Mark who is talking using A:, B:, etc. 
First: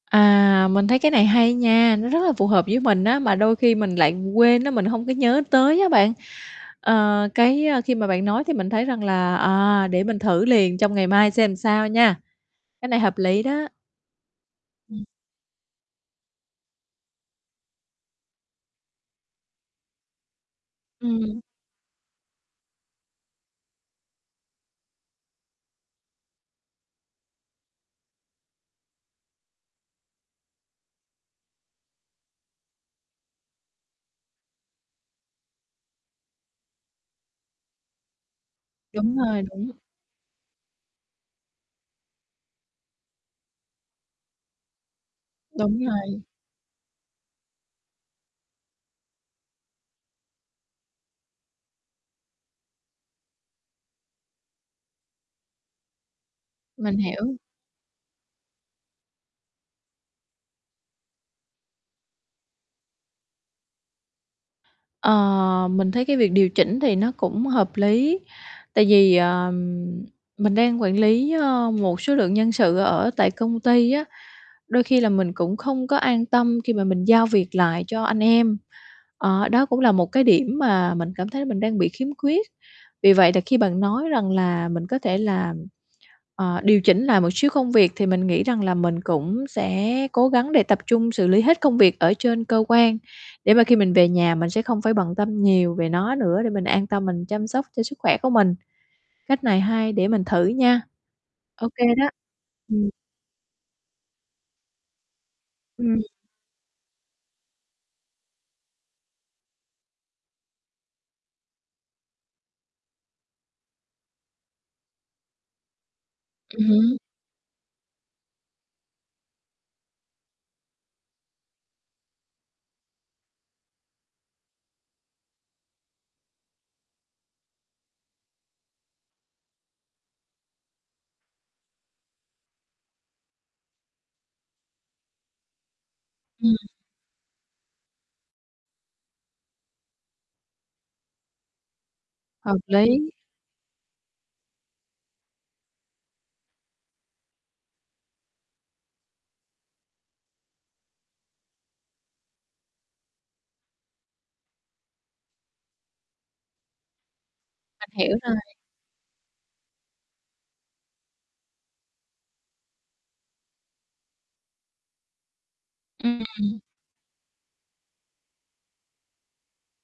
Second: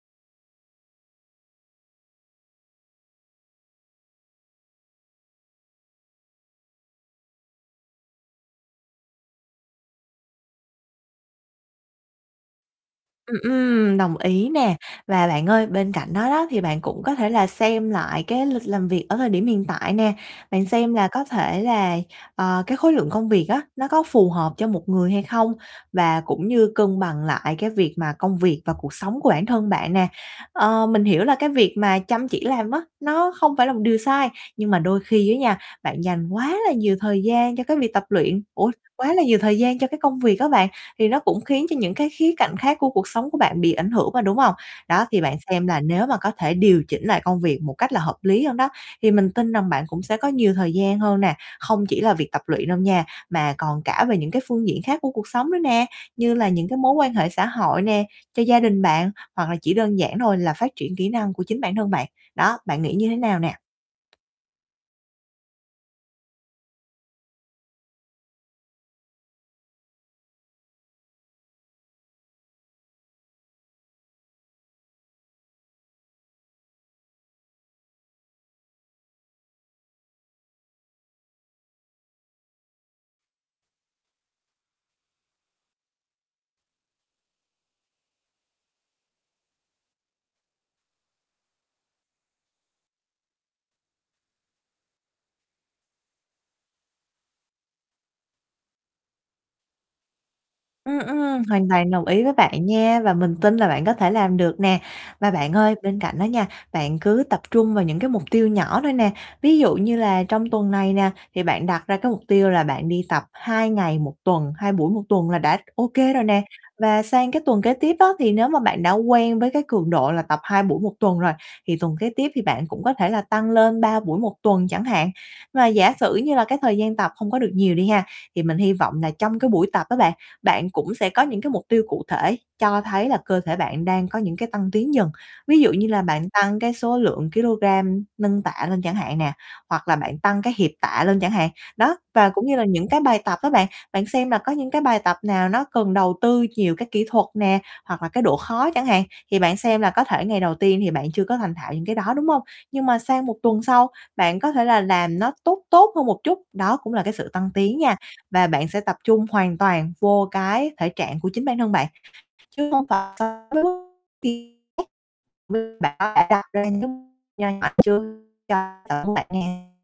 A: À, mình thấy cái này hay nha, nó rất là phù hợp với mình á, mà đôi khi mình lại quên á, mình hông có nhớ tới á bạn, ờ, cái, ơ, khi mà bạn nói thì mình thấy rằng là, à, để mình thử liền trong ngày mai xem làm sao nha, cái này hợp
B: Ừm,
A: lý đó.
B: ừm, đồng ý nè. Và bạn ơi, bên cạnh đó đó thì bạn cũng có thể là xem lại cái lịch làm việc ở thời điểm hiện tại nè, bạn xem là có
A: Ừm.
B: thể là, ờ, cái khối lượng công việc á, nó có phù hợp cho một người hay không, và cũng như cân bằng lại cái việc mà công việc và cuộc sống của bản thân bạn nè. Ờ, mình hiểu là cái việc mà chăm chỉ làm á, nó không phải là một điều sai nhưng mà đôi khi á nha, bạn dành quá là nhiều thời gian cho cái việc tập luyện ủa, quá
A: Đúng
B: là nhiều
A: rồi,
B: thời
A: đúng.
B: gian cho cái công việc á bạn, thì nó cũng khiến cho những cái khía cạnh khác của cuộc sống của bạn bị ảnh hưởng mà, đúng hông? Đó, thì bạn xem
A: Đúng
B: là nếu mà
A: rồi.
B: có thể điều chỉnh lại công việc một cách là hợp lý hơn đó, thì mình tin rằng bạn cũng sẽ có nhiều thời gian hơn nè, không chỉ là việc tập luyện đâu nha, mà còn cả về những cái phương diện khác của cuộc sống nữa nè, như là những cái mối
A: Mình
B: quan hệ
A: hiểu.
B: xã hội nè, cho gia đình bạn, hoặc là chỉ đơn giản thôi là phát triển kỹ năng của chính bản thân bạn. Đó, bạn nghĩ như thế nào nè?
A: Ờ, mình thấy cái việc điều chỉnh thì nó cũng hợp lý, tại vì, ờm, mình đang quản lý, ơ, một số lượng nhân sự ở tại công ty á, đôi khi là mình cũng không có an tâm khi mà mình giao việc lại cho anh em, ờ, đó cũng là một cái điểm mà mình cảm thấy mình đang bị khiếm khuyết. Vì vậy là khi bạn nói rằng là mình có thể là, ờ, điều chỉnh lại một xíu công việc, thì mình nghĩ rằng là mình cũng sẽ cố gắng để tập trung xử lý hết công việc ở trên cơ quan, để mà khi mình về nhà mình sẽ không phải bận tâm nhiều về nó nữa, để mình an tâm mình chăm sóc cho sức khỏe của mình, cách này hay để mình thử nha.
B: Ừm, ừm, hoàn
A: OK
B: toàn đồng
A: đó.
B: ý với bạn
A: Ừm.
B: nha, và mình tin là bạn có thể làm được nè. Và bạn ơi, bên
A: Ừm.
B: cạnh đó nha, bạn cứ tập trung vào những cái mục tiêu nhỏ thôi nè, ví dụ như là trong tuần này nè, thì bạn đặt ra cái mục tiêu là bạn đi tập 2 ngày 1 tuần, 2 buổi 1 tuần là đã OK rồi nè.
A: Ừm hứm.
B: Và sang cái tuần kế tiếp á, thì nếu mà bạn đã quen với cái cường độ là tập 2 buổi 1 tuần rồi, thì tuần kế tiếp thì bạn cũng có thể là tăng lên 3 buổi 1 tuần chẳng hạn. Và giả sử như là cái thời gian tập không có được nhiều đi ha, thì mình hi vọng là trong cái buổi tập á bạn, bạn cũng sẽ có những cái mục tiêu cụ thể cho thấy là cơ thể bạn đang có những cái tăng tiến dần, ví dụ như là bạn
A: Ừm.
B: tăng cái số lượng kilogram nâng tạ lên chẳng hạn nè, hoặc là bạn tăng cái hiệp tạ lên chẳng hạn. Đó, và cũng như
A: Hợp
B: là những cái
A: lý.
B: bài tập á bạn, bạn xem là có những cái bài tập nào nó cần đầu tư nhiều cái kỹ thuật nè, hoặc là cái độ khó chẳng hạn, thì bạn xem là có thể ngày đầu tiên thì bạn chưa có thành thạo những cái đó, đúng hông? Nhưng mà sang 1 tuần sau bạn có thể là làm nó tốt tốt hơn một chút, đó cũng là cái sự tăng tiến nha,
A: Mình hiểu rồi.
B: và bạn sẽ tập trung hoàn toàn vô cái thể trạng của chính bản thân bạn, chứ hông phải chờ tới lúc tìm cách [unintelligible] bạn có thể đặt
A: Ừm.
B: ra những cái mục nho nhỏ trước cho bản thân bạn nè.